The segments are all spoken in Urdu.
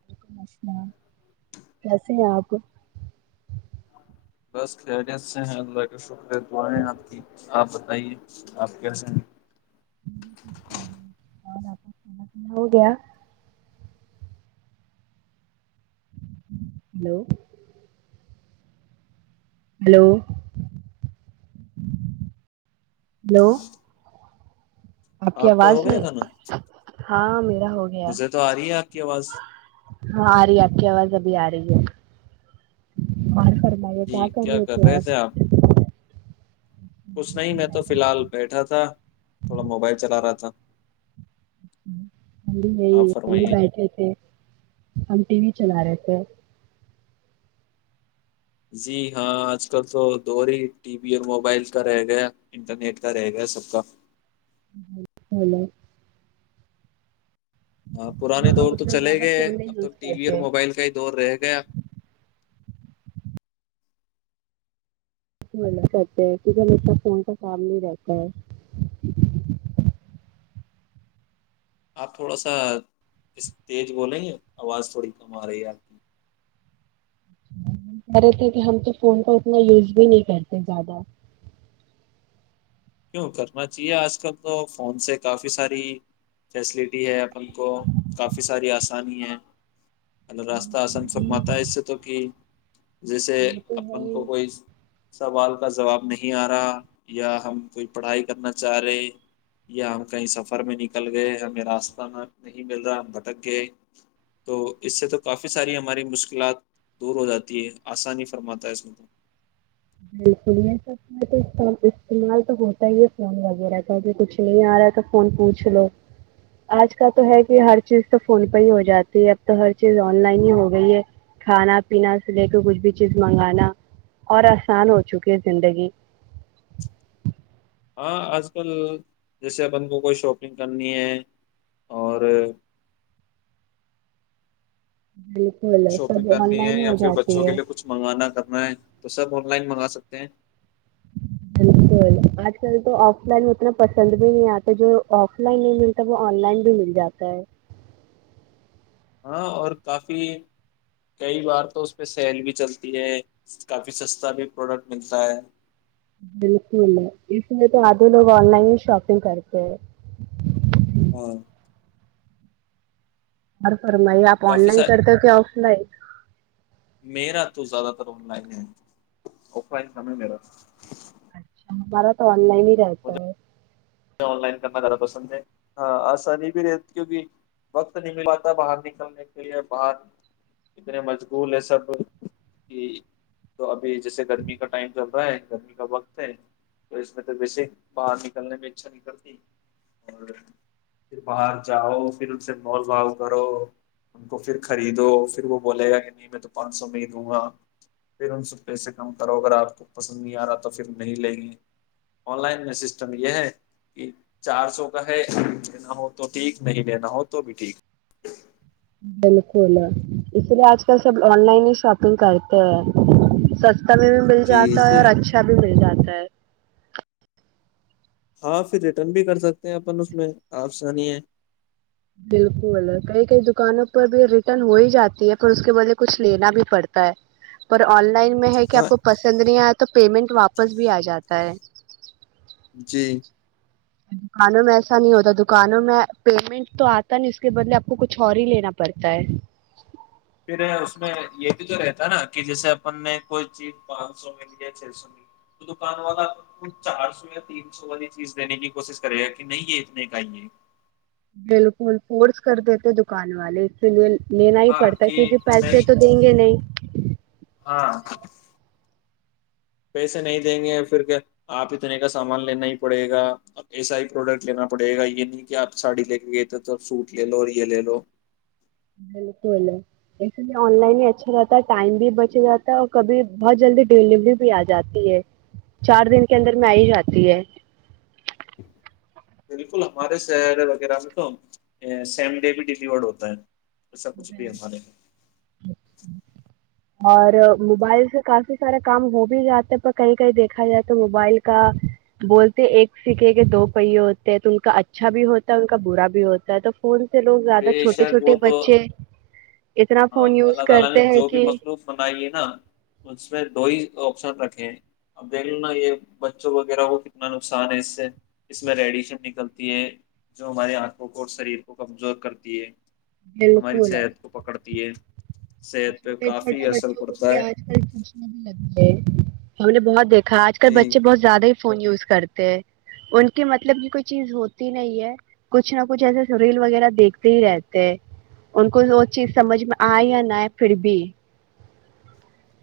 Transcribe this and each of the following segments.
ولیکم السلام کیسے آپ بس خیریت سے ہیں اللہ کا شکر دعائیں آپ کی آپ بتائیے آپ کیسے ہیں اور آپ کو کھانا پا ہو گیا ہیلو [unintelligible] ہلو ہلو آپ کی کا ہو آواز گیا میں تھا نا ہاں میرا ہو گیا مجھے تو آ رہی ہے آپ کی آواز ہاں آ رہی آپ کی آواز ابھی آ رہی ہے اورار کر [unintelligible] بھائییا کیا کر رہے تھے آپ کچھ نہیں میں تو فی الحال بیٹھا تھا تھوڑا موبائل چلا رہا تھا ہم بھی آپ یہی ہم بھی فرمائیے بیٹھے تھے ہم ٹی وی چلا رہے تھے ہیں [unintelligible] جی ہاں آج کل تو دور ہی ٹی وی اور موبائل کا رہ گیا ہے انٹرنیٹ کا رہ گیا ہے سب کا ہیلو ہاں پرانے ہم دور تو اتنا چلے زیادہ گئے فون نہیں اب تو یوز ٹی وی اور کرتے موبائل کا ہی دور رہ گیا کرتے ہے کیونک انا فون کا کام نہیں رہتا ہے [unintelligible] آپ تھوڑا سا اس تیز بولیں آواز تھوڑی کم آ رہی ہے آپ کی کہہ رہے تھے کہ ہم تو فون کا اتنا یوز بھی نہیں کرتے زیادہ کیوں کرنا چاہیے آج کل تو فون سے کافی ساری فیسلٹی ہے اپن کو کافی ساری آسانی ہے الو راستہ آسان جی فرماتا ہے اس سے تو کہ جیسے وہ تو ہے اپن ہی کو کوئی سوال کا جواب نہیں آ رہا یا ہم کوئی پڑھائی کرنا چاہ رہے یا ہم کہیں سفر میں نکل گئے ہمیں راستہ نہ نہیں مل رہا ہم بھٹک گئے تو اس سے تو کافی ساری ہماری مشکلات دور ہو جاتی ہے آسانی فرماتا ہے اس میں تو بالکل یہ سب تو استعمال تو ہوتا ہی ہے فون وغیرہ کا کچھ نہیں آ رہا ہے تو فون پوچھ لو آج کل تو ہے کہ ہر چیز تو فون پہ ہی ہو جاتی ہے اب تو ہر چیز آن لائن ہی ہو گئی ہے کھانا پینا سے لے کے کچھ بھی چیز منگانا اور آسان ہو چکی زندگی ہاں آج کل جیسے اپن کو کوئی شاپنگ کرنی ہے اور بالکل شاپنگ سب آن کرنی ہے لائن ہی یا ہو پھر بچوں جاتی کے ہے لیے کچھ منگوانا کرنا ہے تو سب آن لائن منگا سکتے ہیں بالکل آج کل تو آف لائن اتنا پسند بھی نہیں آتا جو آف لائن نہیں ملتا وہ آن لائن بھی مل جاتا ہے ہاں اور کافی کئی بار تو اس پہ سیل بھی چلتی ہے کافی سستا بھی پروڈکٹ ملتا ہے بالکل اس لیے تو آدھے لوگ آن لائن ہی شاپنگ کرتے ہیں ہاں اور [unintelligible] اور میں آپ آن کافی سا لائن کرتے کہ آف لائن ن لائن ہے آف لائن تھا ہے میرا اچھا ہمارا تو آن لائن ہی رہتا مجھے ہے آن لائن کرنا زیادہ پسند ہے ہاں آسانی بھی رہ کیونکہ وقت نہیں مل پاتا باہر نکلنے کے لیے باہر اتنے مشغول ہے سب کہ تو ابھی جیسے گرمی کا ٹائم چل رہا ہے گرمی کا وقت ہے تو اس میں تو بیسک باہر نکلنے میں اچھاتی اور پھر باہر جاؤ پھر ان سے مال وال کرو ان کو پھر خریدو پھر وہ بولے گا کہ نہیں میں تو پانچ سو میں ہی دوں گا پھر ان سے پیسے کم کرو اگر آپ کو پسند نہیں آ رہا تو پھر نہیں لیں گے آن لائن میں سسٹم یہ ہے کہ چار سو کا ہےھی لینا ہو تو ٹھیک نہیں لینا ہو تو بھی ٹھیک بالکل اسی لیے آج کل سب آن لائن ہی شاپنگ کرتے ہیں س مل جی جاتا ہے اور جی اچھا بھی مل جاتا سر اپ سے ریٹرن بھی کر سکتے ہیں اپن اس میں اپ سانی ہے بالکل کئی کئی دکانوں پر بھی ریٹرن ہو ہی جاتی ہے پر اس کے بلے کچھ لینا بھی پڑتا ہے پر آن لائن لن میں ہے کہ آپ ہاں کو پسند نہیں آیا تو پیمنٹ واپس بھی آ جاتا ہے جی دکانوں میں ایسا نہیں ہوتا دکانوں میں پیمنٹ تو آتا نہیں اس کے بدلے آپ کو کچھ اور ہی لینا پڑتا ہے پھر اس میں یہ بھی تو رہتا نا کہ جیسے اپن نے کوئی چیز پانچ سو م یا چھ سو م تو دکان والا کو چار سو یا تین سو والی چیز دینے کی کوشش کرے گا کہ نہیں یہ اتنے کائیے بالکل فورس کر دیتے دکان والے اسی لیے لینا ہی ہاں پڑتا کہ کیونکہ پیسے نہیں تو دیں گے نہیں ہاں پیسے نہیں دیں گے پھر کہ آپ اتنے کا سامان لینا ہی پڑے گا ایسا ہی پروڈکٹ لینا پڑے گا یہ نہیں کہ آپ ساڑی لے کے گئے تھے تو سوٹ لے لو یہ لے لو بالکل اس لیے آن لائن ہی اچھا رہتا ہے ٹائم بھی بچا رہاتا ہے اور کبھی بہت جلدی ڈیلیوری بھی آ جاتی ہے چار دن کے اندر میں آ ہی جاتی ہے بالکل ہمارے سرے وغیرہ میں تو سیم ڈے بھی ڈیلیورڈ ہوتا ہے ای سا کچھ بھی ہم ہمارے میں اور موبائل سے کافی سارا کام ہو بھی جاتا ہے پر کہیں کہیں دیکھا جائے تو موبائل کا بولتے ایک سیکھے کہ دو پہیے ہوتے ہیں تو ان کا اچھا بھی ہوتا ہے ان کا برا بھی ہوتا ہے تو فون لو زیادہ بے چوٹے شک وہ چھٹے تو بچے ج [unintelligible] اللہ تعالی نے جو بھی مخلوق بنائی ہے نا اس میں دو ہی آپشن رکھے اب دیکھ لو نا یہ بچوں وغیرہ کو کتنا نقصان ہے اس سے اس میں ریڈیشن نکلتی ہے جو ہماری آنکھوں کو اور شریر کو کمزور کرتی ہے ہماری صحت کو پکڑ تی ہے اور صحت پہ چھوٹے کافی چھوٹے اثر بچوں کو پڑتا بھی ہے آج کل سوچنے بھی لگ گ ہم نے بہت دیکھا آج ک جی بچے بہت زیادہ فون یوز کرتے ہیں ان کے مطلب کی کوئی چیز ہوتی نہیں ہے کچھ نہ کچھ ایسے ریل وغیرہ دیکھتے ہی رہتے ان کو وہ چیز سمجھ میں آئے یا نہئے پھر بھی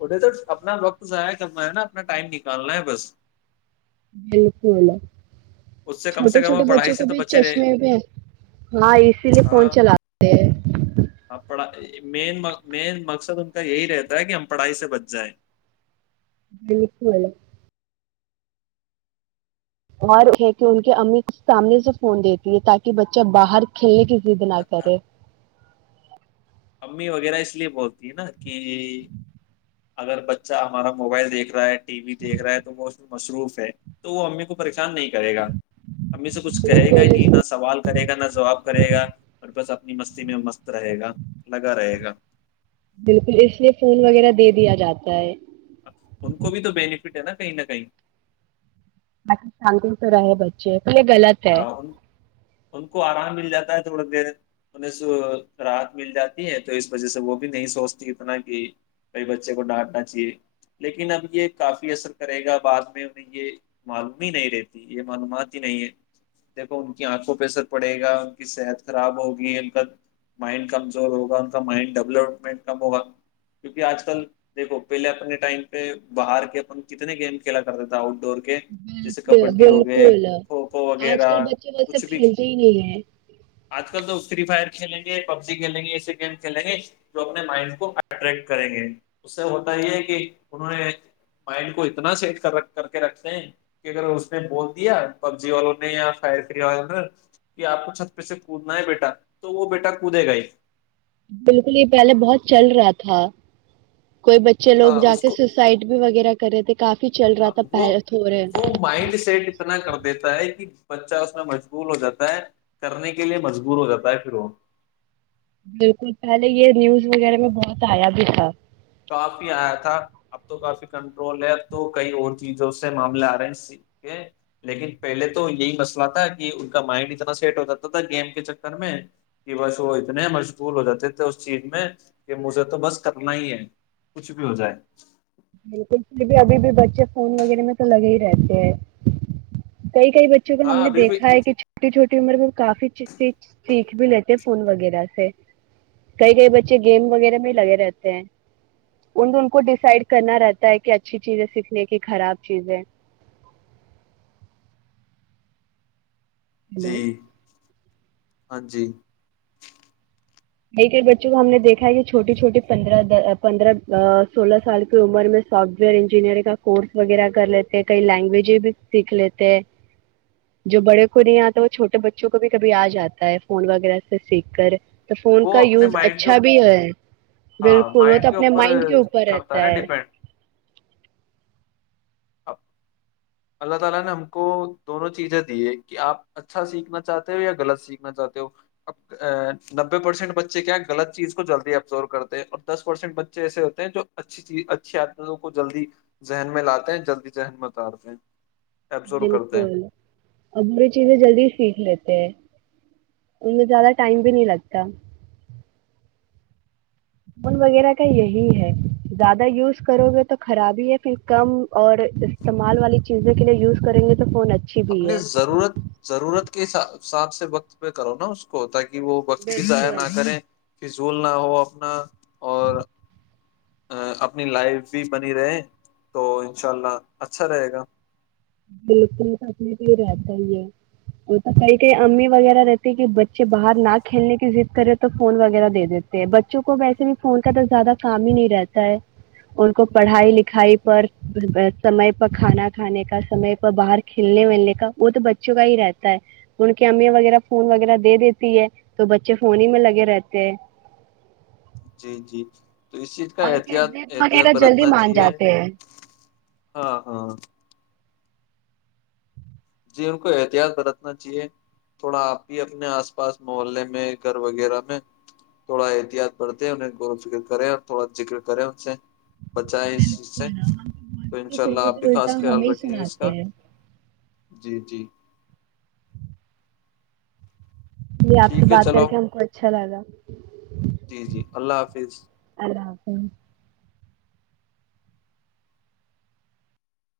اٹے تو اپنا وقت ضائع کرنا ہے نا اپنا ٹائم نکالنا ہے بس مل پولہا اس سے کم چھوٹے سے کم وہ چھوٹے پڑھائی بچوں سے کو تو بھی بچے رہے چشمے میں ہاں اسی لیے فون چلاتے ہیں پڑ م مین مقصد ان کا یہی رہتا ہے کہ ہم پڑھائی سے بچ جائیں بالکول اور یہ ہے کہ ان کے امی کو سامنے سے فون دیتی ہے تاکہ بچہ باہر کھیلنے کی جد نہ کرے امی وغیرہ اس لیے بہتی ہے نا کہ اگر بچہ ہمارا موبائل دیکھ رہا ہے ٹی وی دیک رہا ہے تو بہ مصروف ہے تو وہ امی کو پریشان نہیں کرے گا امی سے کچھ کہے گا ہی بالکل نہیں نہ سوال کرے گا نہ جواب کرے گا اور بس اپنی مستی میں مست رہے گا لگا رہے گا بالکل اس لیے فون وغیرہ دے دیا جاتا ہے ان کو بھی تو بینیفٹ ہے نا کہیں نہ کہیں م سانگل تو ہے بچے یہ غلط ہے ہاں ان ان کو آرام مل جاتا ہے تھوڑی دیر انہیں سے راحت مل جاتی ہے تو اس وجہ سے وہ بھی نہیں سوچتی اتنا کہ بئی بچے کو ڈانٹنا چاہیے لیکن اب یہ کافی اثر کرے گا بعد میں انہیں یہ معلوم ہی نہیں رہتی یہ معلومات ہی نہیں ہے دیکھو ان کی آنکھوں پہ اثر پڑے گا ان کی صحت خراب ہوگی ان کا مائنڈ کمزور ہوگا ان کا مائنڈ ڈیولپمنٹ کم ہوگا کیونکہ آج کل دیکھو پہلے اپنے ٹائم پہ باہر کے کتنے گیم کھیلا کرتا تھا آؤٹ ڈور کے جیسے کبڈی ہو گئے بالکل کھوکھو آج کل وغیرہ بچے وہ کچھ سب بھی کھیلتے ہی نہیں ہیں آج کل تو فری فائر کھیلیں گے پب جی کھیلیں گے ایسے گیم کھیلیں گے جو اپنے مائنڈ کو اٹریکٹ کریں گے اس سے ہوتا یہ ہے کہ انہوں نے مائنڈ کو اتنا سیٹ کر کے رکھتے ہیں کہ اگر اس نے بول دیا وال نے یا فر ف وال کہ آپ کو چھت پہ سے کودنا ہے بیٹا تو وہ بیٹا کودے گا ہی بالکل یہ پہلے بہت چل رہا تھا کوئی بچے لوگ جا کے سسائڈ بھی وغیرہ کرے ہ وہ وہ مائنڈ سیٹ اتنا کر دیتا ہے کہ بچہ اس میں مجبور ہو جاتا ہے کرنے کے لیے مجبور ہو جاتا ہے پھر وہ بالکل پہلے یہ نیوز وغیرہ میں بہت آیا بھی تھا کافی آیا تھا اب تو کافی کنٹرول ہے اب تو کئی اور چیزوں سے معاملے آ رہے ہیں س کے لیکن پہلے تو یہی مسئلہ تھا کہ ان کا مائنڈ اتنا سیٹ ہو جاتا تھا گیم کے چکر میں کہ بس وہ اتنے مشغول ہو جاتے تھے اس چیز میں کہ مجھے تو بس کرنا ہی ہے کچھ بھی ہو جائے بالکل پھر بھی ابھی بھی بچے فون وغیرہ میں تو لگے ہی رہتے ہیں کئی کئی بچوں کو ہم ہاں نے ابھی بھی دیکھا ہے کہ چھوٹی چھوٹی مر میں کافی سیکھ بھی لیتے ہیں فون وغیرہ سے کئی کئی بچے گیم وغیرہ میں لگے رہتے ہیں ان ان کو ڈسائڈ کرنا رہتا ہے کہ اچھی چیزیں سیکھنے کی خراب چیزیں جی ہیلو ہاں جی ک کئی بچوں کو ہم نے دیکھا ہے کہ چھوٹی چھوٹی پندرہ پندرہ سولہ سال کی عمر میں سافٹ ویئر انجینئرنگ کا کورس وغیرہ کر لیتے ہیں کئی لینگویج بھی سیکھ لیتے ہیں جو بڑے کو نہیں آتا وہ چھوٹے بچوں کو بھی کبھی آ جاتا ہے فون وغیرہ سے سیکھ کر تو فون وہ کا اپنے یوز مائنڈ کے اچھا بھی ہے ہاں بالکل وہ تو مائنڈ کے اپنے اوپر مائنڈ کے اوپر کرتا رہتا نا ہے ڈیپینڈ [unintelligible] جلدی ذہن متارتے ہیں ایبزرو کرتے ہیں بالکل ا بری چیزیں جلدی سیکھ لیتے ان میں زیادہ ٹائم بھی نہیں لگتا فون وغیرہ کا یہی ہے زیادہ یوز کرو گے تو خرابی ہے پھر کم اور استعمال والی چیز لیےیوزیں گے تو فون اچھا اپنے ضرورت ضرورت کے ساتھ ساتاب سے وقت پہ کرو نا اس کو تاکہ کہ وہ وقت بھی ضائع بالکل نہ کریں فضول نہ ہو اپنا اور اپنی لائف بھی بنی رہے تو ان شاء اللہ اچھا رہے گا بکلنے تو ہی رہتا ہی ہے وہ تو کئی کئی امی وغیرہ رہتی ہے کہ بچے باہر نہ کھیلنے کی ضد کرے تو فون وغیرہ دے دیتے ہیں بچوں کو ویسے بھی فون کا تو زیادہ کام ہی نہیں رہتا ہے ان کو پڑھائی لکھائی پر سمے پر کھانا کھانے کا سمے پر باہر کھلنے ولنے کا وہ تو بچوں کا ہی رہتا ہے ان کی امیا وغیرہ فون وغیرہ دے دیتی ہے تو بچے فون ہی میں لگے رہتے ہیں جی جی تو اس چیز کا ان کی احتیاط ضد احتیاط وغیرہ جلدی برتنا مان چاہیے جاتے ہیں ہاں ہاں جی ان کو احتیاط برتنا چاہیے تھوڑا آپ ہی اپنے آس پاس محلے میں گھر وغیرہ میں تھوڑا احتیاط برتے انہیں غور و فکر کریں اور تھوڑا ذکر کریں ان سے بچائیں اس چیز سے بالکل ہم تو بولتے ہیں انشاء اللہ پھر وہ آپ بھی تو خاص الٹا خیال ہمیں ہی رکھیں گے اس کا سناتے ہیں جی جی ج آپ سے ٹھیک ہے بات کر چلو کے ہم کو اچھا لگا [unintelligible] جی جی اللہ حافظ اپ [inaudible]